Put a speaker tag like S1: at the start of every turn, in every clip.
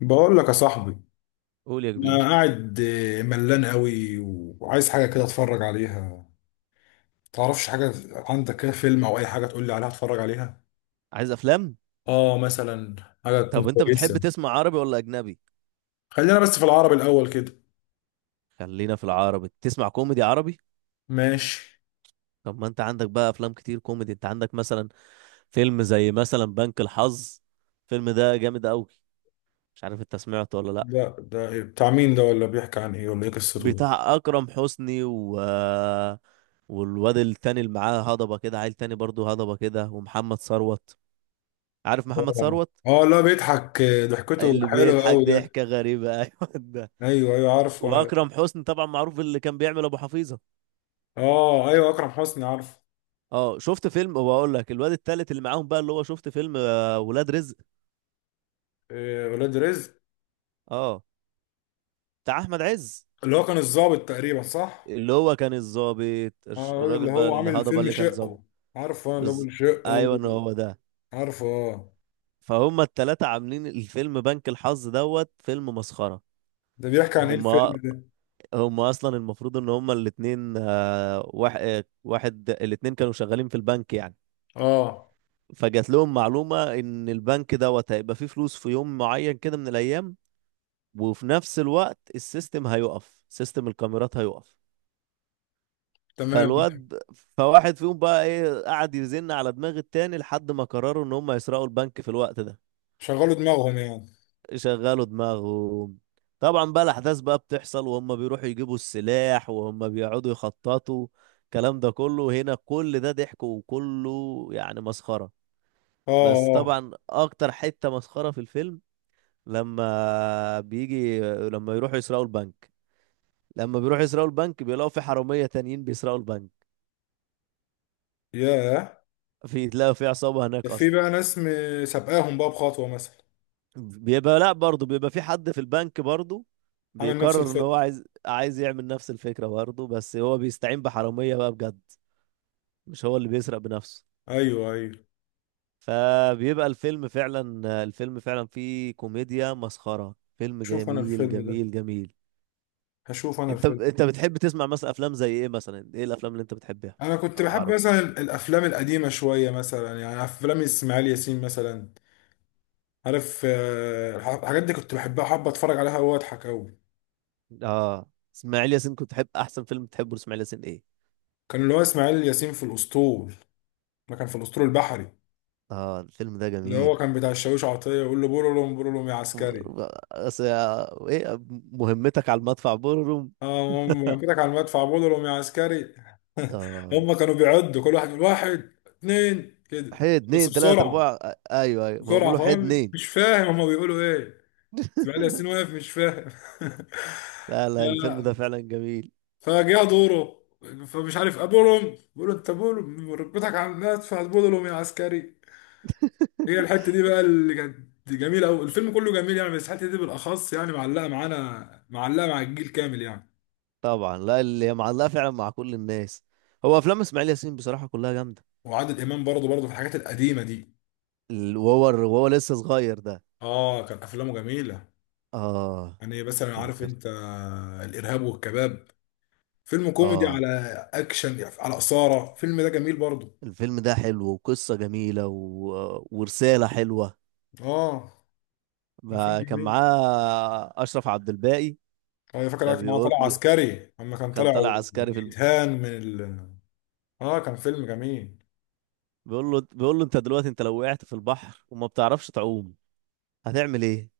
S1: بقول لك يا صاحبي،
S2: قول يا
S1: انا
S2: كبير.
S1: قاعد ملان قوي وعايز حاجه كده اتفرج عليها. تعرفش حاجه؟ عندك كده فيلم او اي حاجه تقول لي عليها اتفرج عليها؟
S2: عايز افلام؟
S1: اه، مثلا حاجه تكون
S2: طب انت بتحب
S1: كويسه.
S2: تسمع عربي ولا اجنبي؟
S1: خلينا بس في العربي الاول كده.
S2: خلينا في العربي، تسمع كوميدي عربي.
S1: ماشي.
S2: طب ما انت عندك بقى افلام كتير كوميدي، انت عندك مثلا فيلم زي مثلا بنك الحظ. الفيلم ده جامد قوي، مش عارف انت سمعته ولا لا.
S1: ده إيه؟ بتاع مين ده؟ ولا بيحكي عن ايه؟ ولا ايه قصته ده؟
S2: بتاع اكرم حسني و والواد التاني اللي معاه هضبه كده، عيل تاني برضه هضبه كده، ومحمد ثروت. عارف محمد
S1: اه.
S2: ثروت؟
S1: لا بيضحك، ضحكته
S2: اللي
S1: حلوه
S2: بيضحك
S1: قوي ده.
S2: ضحكه غريبه ايوه ده.
S1: ايوه ايوه، عارف. وانا
S2: واكرم حسني طبعا معروف اللي كان بيعمل ابو حفيظه.
S1: اه، ايوه اكرم حسني عارف.
S2: اه شفت فيلم، وبقول لك الواد التالت اللي معاهم بقى اللي هو شفت فيلم ولاد رزق.
S1: ولاد رزق.
S2: اه، بتاع احمد عز.
S1: اللي هو كان الضابط تقريبا، صح؟
S2: اللي هو كان الظابط،
S1: اه، الواد
S2: الراجل
S1: اللي
S2: بقى
S1: هو عامل
S2: الهضبه
S1: فيلم
S2: اللي كان ظابط.
S1: شقه. عارفه، انا اللي هو
S2: بز...
S1: بيقول شقه.
S2: ايوه إن هو ده.
S1: عارفه، اه.
S2: فهم التلاتة عاملين الفيلم بنك الحظ دوت، فيلم مسخره.
S1: ده بيحكي عن ايه
S2: هم
S1: الفيلم ده؟
S2: هم اصلا المفروض ان هم الاتنين، آه، واحد آه، واحد الاتنين كانوا شغالين في البنك يعني.
S1: اه،
S2: فجات لهم معلومه ان البنك دوت هيبقى فيه فلوس في يوم معين كده من الايام، وفي نفس الوقت السيستم هيقف، سيستم الكاميرات هيقف.
S1: تمام.
S2: فالواد فواحد فيهم بقى ايه قعد يزن على دماغ التاني لحد ما قرروا ان هم يسرقوا البنك في الوقت ده.
S1: شغلوا دماغهم يعني.
S2: شغلوا دماغهم. طبعا بقى الاحداث بقى بتحصل، وهم بيروحوا يجيبوا السلاح، وهم بيقعدوا يخططوا. الكلام ده كله هنا كل ده ضحك وكله يعني مسخرة.
S1: اه.
S2: بس
S1: اه.
S2: طبعا اكتر حتة مسخرة في الفيلم لما بيجي لما يروحوا يسرقوا البنك، لما بيروحوا يسرقوا البنك بيلاقوا في حرامية تانيين بيسرقوا البنك.
S1: ياه.
S2: في تلاقوا في عصابة
S1: ده
S2: هناك
S1: في
S2: أصلا.
S1: بقى ناس سابقاهم بقى بخطوه مثلا؟
S2: بيبقى لا برضه بيبقى في حد في البنك برضه
S1: عامل نفس
S2: بيقرر إن هو
S1: الخط.
S2: عايز يعمل نفس الفكرة برضه، بس هو بيستعين بحرامية بقى بجد، مش هو اللي بيسرق بنفسه.
S1: ايوه ايوه.
S2: فبيبقى الفيلم فعلا، الفيلم فعلا فيه كوميديا مسخرة، فيلم
S1: شوف انا
S2: جميل
S1: الفيلم ده،
S2: جميل جميل.
S1: هشوف انا
S2: انت
S1: الفيلم.
S2: انت بتحب تسمع مثلا افلام زي ايه؟ مثلا ايه الافلام اللي انت بتحبها؟
S1: انا كنت بحب
S2: عربي.
S1: مثلا الافلام القديمه شويه، مثلا يعني افلام اسماعيل ياسين مثلا. عارف، الحاجات دي كنت بحبها، حابه اتفرج عليها واضحك قوي.
S2: اه. اسماعيل ياسين كنت تحب، احسن فيلم تحبه لاسماعيل ياسين ايه؟
S1: كان اللي هو اسماعيل ياسين في الاسطول. ما كان في الأسطول البحري.
S2: اه الفيلم ده
S1: اللي هو
S2: جميل.
S1: كان بتاع الشاويش عطية يقول له بولولوم بولولوم يا عسكري.
S2: ايه، مهمتك على المدفع بورروم.
S1: اه، هم كده على المدفع بولولوم يا عسكري.
S2: اه
S1: هم كانوا بيعدوا كل واحد يقول واحد اتنين كده.
S2: حي
S1: بس
S2: اتنين تلاتة
S1: بسرعة،
S2: اربعة، ايوه ايوه ما هو
S1: بسرعة
S2: بيقولوا حي
S1: فاهم
S2: اتنين.
S1: مش فاهم هم بيقولوا ايه. بقالي سنين واقف مش فاهم.
S2: لا لا، الفيلم ده
S1: ف-
S2: فعلا جميل.
S1: فجاء دوره، فمش عارف ابولهم، بيقول له انت بولهم ركبتك على المدفع بولهم يا عسكري. هي الحته دي بقى اللي كانت جميله قوي، الفيلم كله جميل يعني، بس الحته دي بالاخص يعني معلقه معانا، معلقه مع الجيل كامل يعني.
S2: طبعا، لا اللي معلقة فعلا مع كل الناس. هو افلام اسماعيل ياسين بصراحة كلها جامدة.
S1: وعادل امام برضه برضه في الحاجات القديمه دي.
S2: وهو لسه صغير ده.
S1: اه، كان افلامه جميله.
S2: اه.
S1: يعني مثلا عارف
S2: تفكرت.
S1: انت، الارهاب والكباب، فيلم كوميدي
S2: اه
S1: على اكشن، على اثاره الفيلم ده جميل برضه.
S2: الفيلم ده حلو وقصة جميلة ورسالة حلوة.
S1: اه، كان فيلم
S2: ما كان
S1: جميل.
S2: معاه أشرف عبد الباقي.
S1: انا فاكر كان هو
S2: فبيقول
S1: طالع
S2: له،
S1: عسكري، اما كان
S2: كان
S1: طالع
S2: طالع عسكري في
S1: بيتهان من اه، كان فيلم جميل.
S2: بيقول له، بيقول له انت دلوقتي انت لو وقعت في البحر وما بتعرفش تعوم، هتعمل ايه؟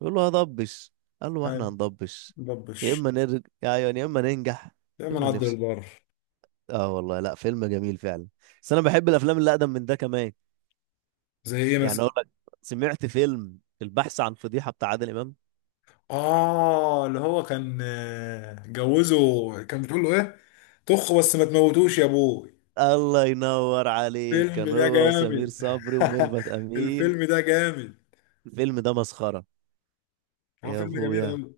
S2: بيقول له هضبش. قال له ما احنا
S1: ايوه.
S2: هنضبش. يا
S1: دبش.
S2: اما نرجع يعني يا اما ننجح يا
S1: دايما
S2: اما
S1: عدل
S2: نفشل.
S1: البر.
S2: اه والله لا فيلم جميل فعلا. بس انا بحب الافلام اللي اقدم من ده كمان.
S1: زي ايه
S2: يعني
S1: مثلا؟
S2: اقول لك، سمعت فيلم البحث عن فضيحة بتاع عادل امام؟
S1: اه، اللي هو كان جوزه، كان بتقول له ايه، طخ بس ما تموتوش يا ابوي.
S2: الله ينور عليك،
S1: الفيلم
S2: كان
S1: ده
S2: هو وسمير
S1: جامد.
S2: صبري وميرفت امين.
S1: الفيلم ده جامد.
S2: الفيلم ده مسخرة
S1: هو
S2: يا
S1: فيلم جميل
S2: ابويا.
S1: قوي.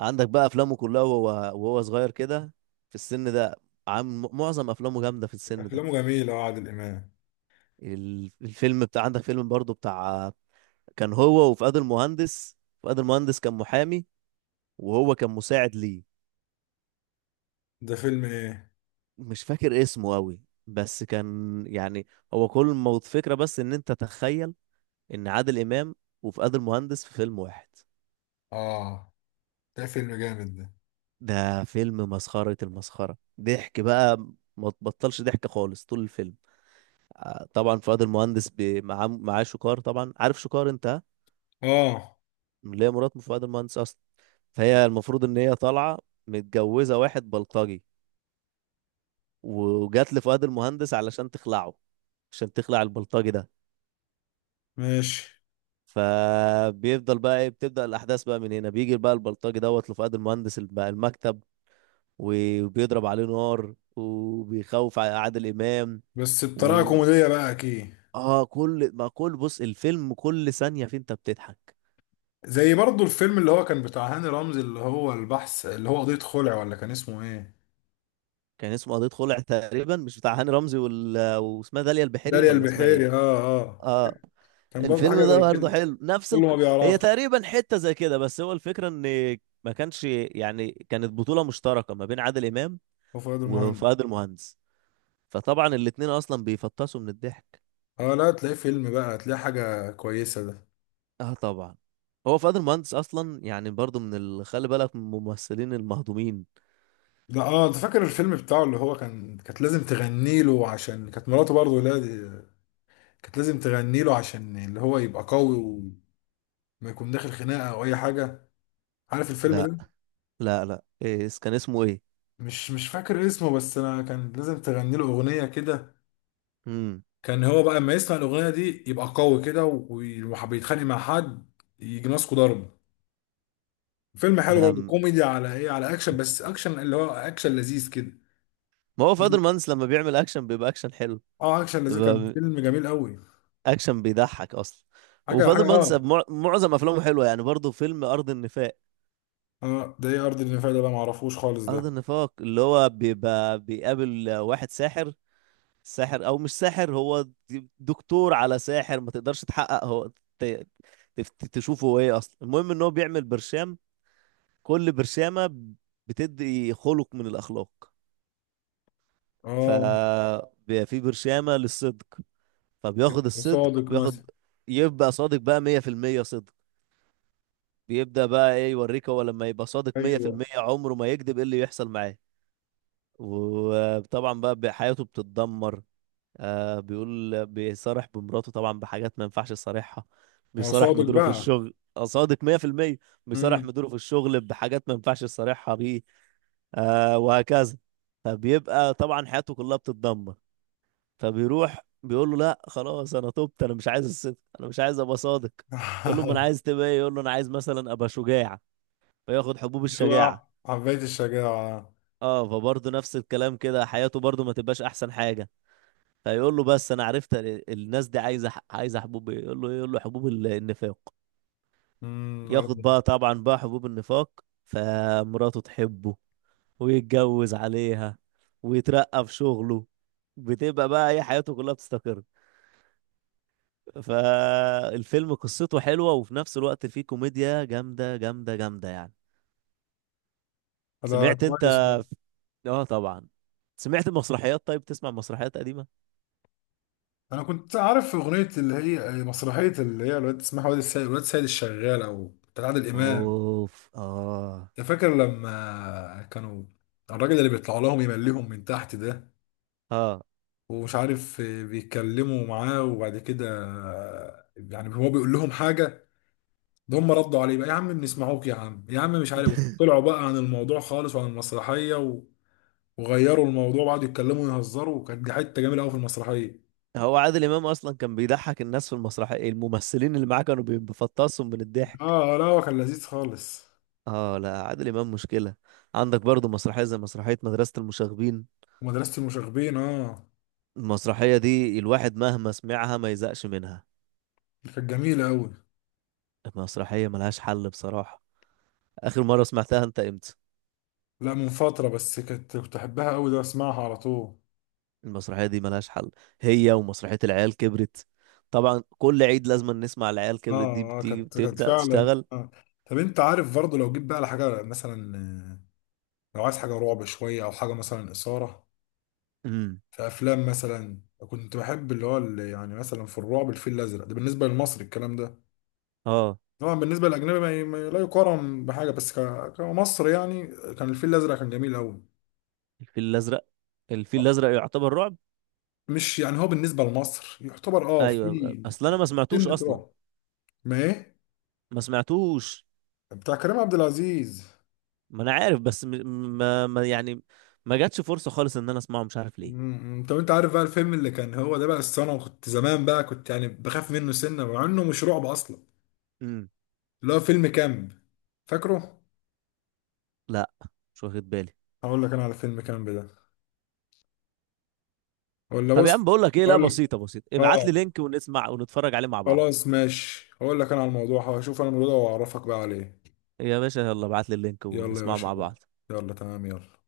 S2: عندك بقى افلامه كلها وهو، صغير كده، في السن ده عامل معظم افلامه جامده في السن ده.
S1: افلامه جميله اه، عادل امام.
S2: الفيلم بتاع، عندك فيلم برضو بتاع، كان هو وفؤاد المهندس. فؤاد المهندس كان محامي، وهو كان مساعد ليه.
S1: ده فيلم ايه؟
S2: مش فاكر اسمه قوي، بس كان يعني، هو كل ما فكرة بس ان انت تخيل ان عادل امام وفؤاد المهندس في فيلم واحد.
S1: اه، ده فيلم جامد ده.
S2: ده فيلم مسخرة المسخرة، ضحك بقى ما تبطلش ضحك خالص طول الفيلم. طبعا فؤاد المهندس معاه شوكار، طبعا عارف شوكار انت ها؟
S1: اه،
S2: اللي هي مرات فؤاد المهندس اصلا. فهي المفروض ان هي طالعه متجوزه واحد بلطجي، وجات لفؤاد المهندس علشان تخلعه، عشان تخلع البلطجي ده.
S1: ماشي.
S2: فبيفضل بقى ايه بتبدأ الأحداث بقى من هنا، بيجي بقى البلطجي دوت لفؤاد المهندس المكتب، وبيضرب عليه نار وبيخوف عادل إمام.
S1: بس بطريقه
S2: و،
S1: كوميديه بقى اكيد.
S2: اه كل ما كل بص الفيلم كل ثانية فيه انت بتضحك.
S1: زي برضو الفيلم اللي هو كان بتاع هاني رمزي، اللي هو البحث، اللي هو قضية خلع، ولا كان اسمه ايه؟
S2: كان اسمه قضية خلع تقريبا، مش بتاع هاني رمزي وال... آه، واسمها داليا البحيري
S1: داليا
S2: ولا اسمها ايه؟
S1: البحيري، اه اه.
S2: اه
S1: كان برضو حاجة
S2: الفيلم ده
S1: زي كده.
S2: برضه حلو نفس
S1: كله ما
S2: هي
S1: بيعرفش.
S2: تقريبا حتة زي كده، بس هو الفكرة ان ما كانش يعني كانت بطولة مشتركة ما بين عادل امام
S1: هو فؤاد المهندس.
S2: وفؤاد المهندس. فطبعا الاتنين اصلا بيفطسوا من الضحك.
S1: اه، لا تلاقيه فيلم بقى هتلاقيه حاجة كويسة ده.
S2: اه طبعا. هو فؤاد المهندس اصلا يعني برضه من خلي بالك من الممثلين المهضومين.
S1: ده اه، انت فاكر الفيلم بتاعه اللي هو كان، كانت لازم تغني له عشان كانت مراته برضه؟ لا، دي كانت لازم تغني له عشان اللي هو يبقى قوي وما يكون داخل خناقة او اي حاجة. عارف الفيلم
S2: لا
S1: ده؟
S2: لا إيه كان اسمه ايه؟
S1: مش فاكر اسمه، بس انا كان لازم تغني له اغنية كده.
S2: امم
S1: كان هو بقى اما يسمع الاغنية دي يبقى قوي كده وبيتخانق مع حد، يجي ماسكه ضرب. فيلم حلو
S2: لا.
S1: برضه،
S2: ما
S1: كوميدي على ايه، على اكشن، بس اكشن اللي هو اكشن لذيذ كده.
S2: هو فؤاد المهندس لما بيعمل اكشن بيبقى اكشن حلو.
S1: اه، اكشن لذيذ، كان فيلم جميل قوي.
S2: اكشن بيضحك اصلا.
S1: حاجه حاجه
S2: وفاضل مهندس
S1: اه.
S2: معظم افلامه حلوه يعني، برضه فيلم ارض النفاق.
S1: اه، ده ايه ارض النفاق ده بقى؟ معرفوش خالص
S2: ارض
S1: ده.
S2: النفاق اللي هو بيبقى بيقابل واحد ساحر، ساحر او مش ساحر، هو دكتور على ساحر، ما تقدرش تحقق هو ت- تشوفه هو ايه اصلا. المهم ان هو بيعمل برشام، كل برشامه بتدي خلق من الاخلاق. ف،
S1: اه.
S2: بيبقى في برشامه للصدق، فبياخد الصدق،
S1: صادق مثلا.
S2: بياخد يبقى صادق بقى 100% صدق، بيبدأ بقى ايه يوريك هو لما يبقى صادق
S1: ايوه،
S2: 100% عمره ما يكذب ايه اللي يحصل معاه. وطبعا بقى حياته بتتدمر. آه بيقول بيصارح بمراته طبعا بحاجات ما ينفعش يصارحها،
S1: ما هو
S2: بيصارح
S1: صادق
S2: مديره في
S1: بقى.
S2: الشغل، صادق 100%. بيصارح
S1: امم.
S2: مديره في الشغل بحاجات ما ينفعش يصارحها بيه. آه وهكذا. فبيبقى طبعا حياته كلها بتتدمر. فبيروح بيقول له لا خلاص انا تبت، انا مش عايز الصدق، انا مش عايز ابقى صادق. يقول له ما انا عايز تبقى ايه؟ يقول له انا عايز مثلا ابقى شجاع. فياخد حبوب
S1: دي
S2: الشجاعة.
S1: بقى حبيت الشجاعه.
S2: اه فبرضه نفس الكلام كده، حياته برضه ما تبقاش احسن حاجة. فيقول له بس انا عرفت الناس دي عايزة عايزة حبوب إيه؟ يقول له إيه؟ يقول له حبوب النفاق.
S1: امم. ارض.
S2: ياخد بقى طبعا بقى حبوب النفاق، فمراته تحبه، ويتجوز عليها، ويترقى في شغله. بتبقى بقى ايه حياته كلها بتستقر. فالفيلم قصته حلوة، وفي نفس الوقت فيه كوميديا جامدة جامدة جامدة يعني.
S1: ده
S2: سمعت انت؟
S1: كويس أوي.
S2: اه طبعا. سمعت مسرحيات؟ طيب تسمع مسرحيات قديمة؟
S1: انا كنت عارف اغنيه اللي هي مسرحيه اللي هي الواد اسمها واد السيد، الواد السيد الشغال، او بتاع عادل امام.
S2: اوف. اه.
S1: أنت فاكر لما كانوا الراجل اللي بيطلع لهم يمليهم من تحت ده؟
S2: اه.
S1: ومش عارف بيتكلموا معاه، وبعد كده يعني هو بيقول لهم حاجة، ده هم ردوا عليه بقى، يا عم بنسمعوك، يا عم، يا عم مش عارف، طلعوا بقى عن الموضوع خالص وعن المسرحية وغيروا الموضوع وقعدوا يتكلموا ويهزروا، وكانت دي حتة جميلة قوي في المسرحية.
S2: هو عادل امام اصلا كان بيضحك الناس في المسرحية، الممثلين اللي معاه كانوا بيفطسهم من الضحك.
S1: اه، لا هو كان لذيذ خالص.
S2: اه لا عادل امام مشكلة. عندك برضو مسرحية زي مسرحية مدرسة المشاغبين.
S1: ومدرسة المشاغبين، اه،
S2: المسرحية دي الواحد مهما سمعها ما يزهقش منها،
S1: كانت جميلة قوي.
S2: المسرحية ملهاش حل بصراحة. اخر مرة سمعتها انت امتى؟
S1: لا، من فترة بس، كنت احبها قوي ده، اسمعها على طول.
S2: المسرحية دي ملهاش حل، هي ومسرحية العيال كبرت. طبعا كل عيد لازم نسمع العيال كبرت، دي
S1: اه اه،
S2: بتيجي
S1: كانت
S2: بتبدأ
S1: فعلا.
S2: تشتغل.
S1: آه. طب انت عارف برضه لو جيت بقى لحاجة مثلا، لو عايز حاجة رعب شوية أو حاجة مثلا إثارة.
S2: امم
S1: في أفلام مثلا كنت بحب اللي هو اللي يعني مثلا في الرعب الفيل الأزرق ده بالنسبة للمصري الكلام ده.
S2: اه.
S1: طبعا بالنسبة للأجنبي ما لا يقارن بحاجة، بس كمصر يعني. كان الفيل الأزرق كان جميل أوي.
S2: الفيل الأزرق، الفيل
S1: آه.
S2: الأزرق يعتبر رعب.
S1: مش يعني هو بالنسبة لمصر يعتبر أه
S2: ايوه
S1: في
S2: اصل انا ما سمعتوش
S1: سنة
S2: اصلا،
S1: رعب، ما إيه،
S2: ما سمعتوش.
S1: بتاع كريم عبد العزيز.
S2: ما انا عارف بس م... ما... ما يعني ما جاتش فرصة خالص ان انا اسمعه مش عارف ليه.
S1: طب انت عارف بقى الفيلم اللي كان هو ده بقى السنة، وكنت زمان بقى كنت يعني بخاف منه سنة مع انه مش رعب اصلا،
S2: امم
S1: اللي هو فيلم كامب. فاكره؟
S2: لا، مش واخد بالي.
S1: هقول لك انا على فيلم كامب ده. ولا
S2: طب يا
S1: بص،
S2: عم بقول لك ايه، لا
S1: هقول لك.
S2: بسيطة بسيطة، ابعت
S1: اه،
S2: لي لينك ونسمع ونتفرج عليه مع بعض.
S1: خلاص ماشي، هقول لك انا على الموضوع، هشوف انا الموضوع ده واعرفك بقى عليه.
S2: يا باشا يلا ابعت لي اللينك
S1: يلا يا
S2: ونسمعه
S1: باشا،
S2: مع بعض.
S1: يلا، تمام، يلا.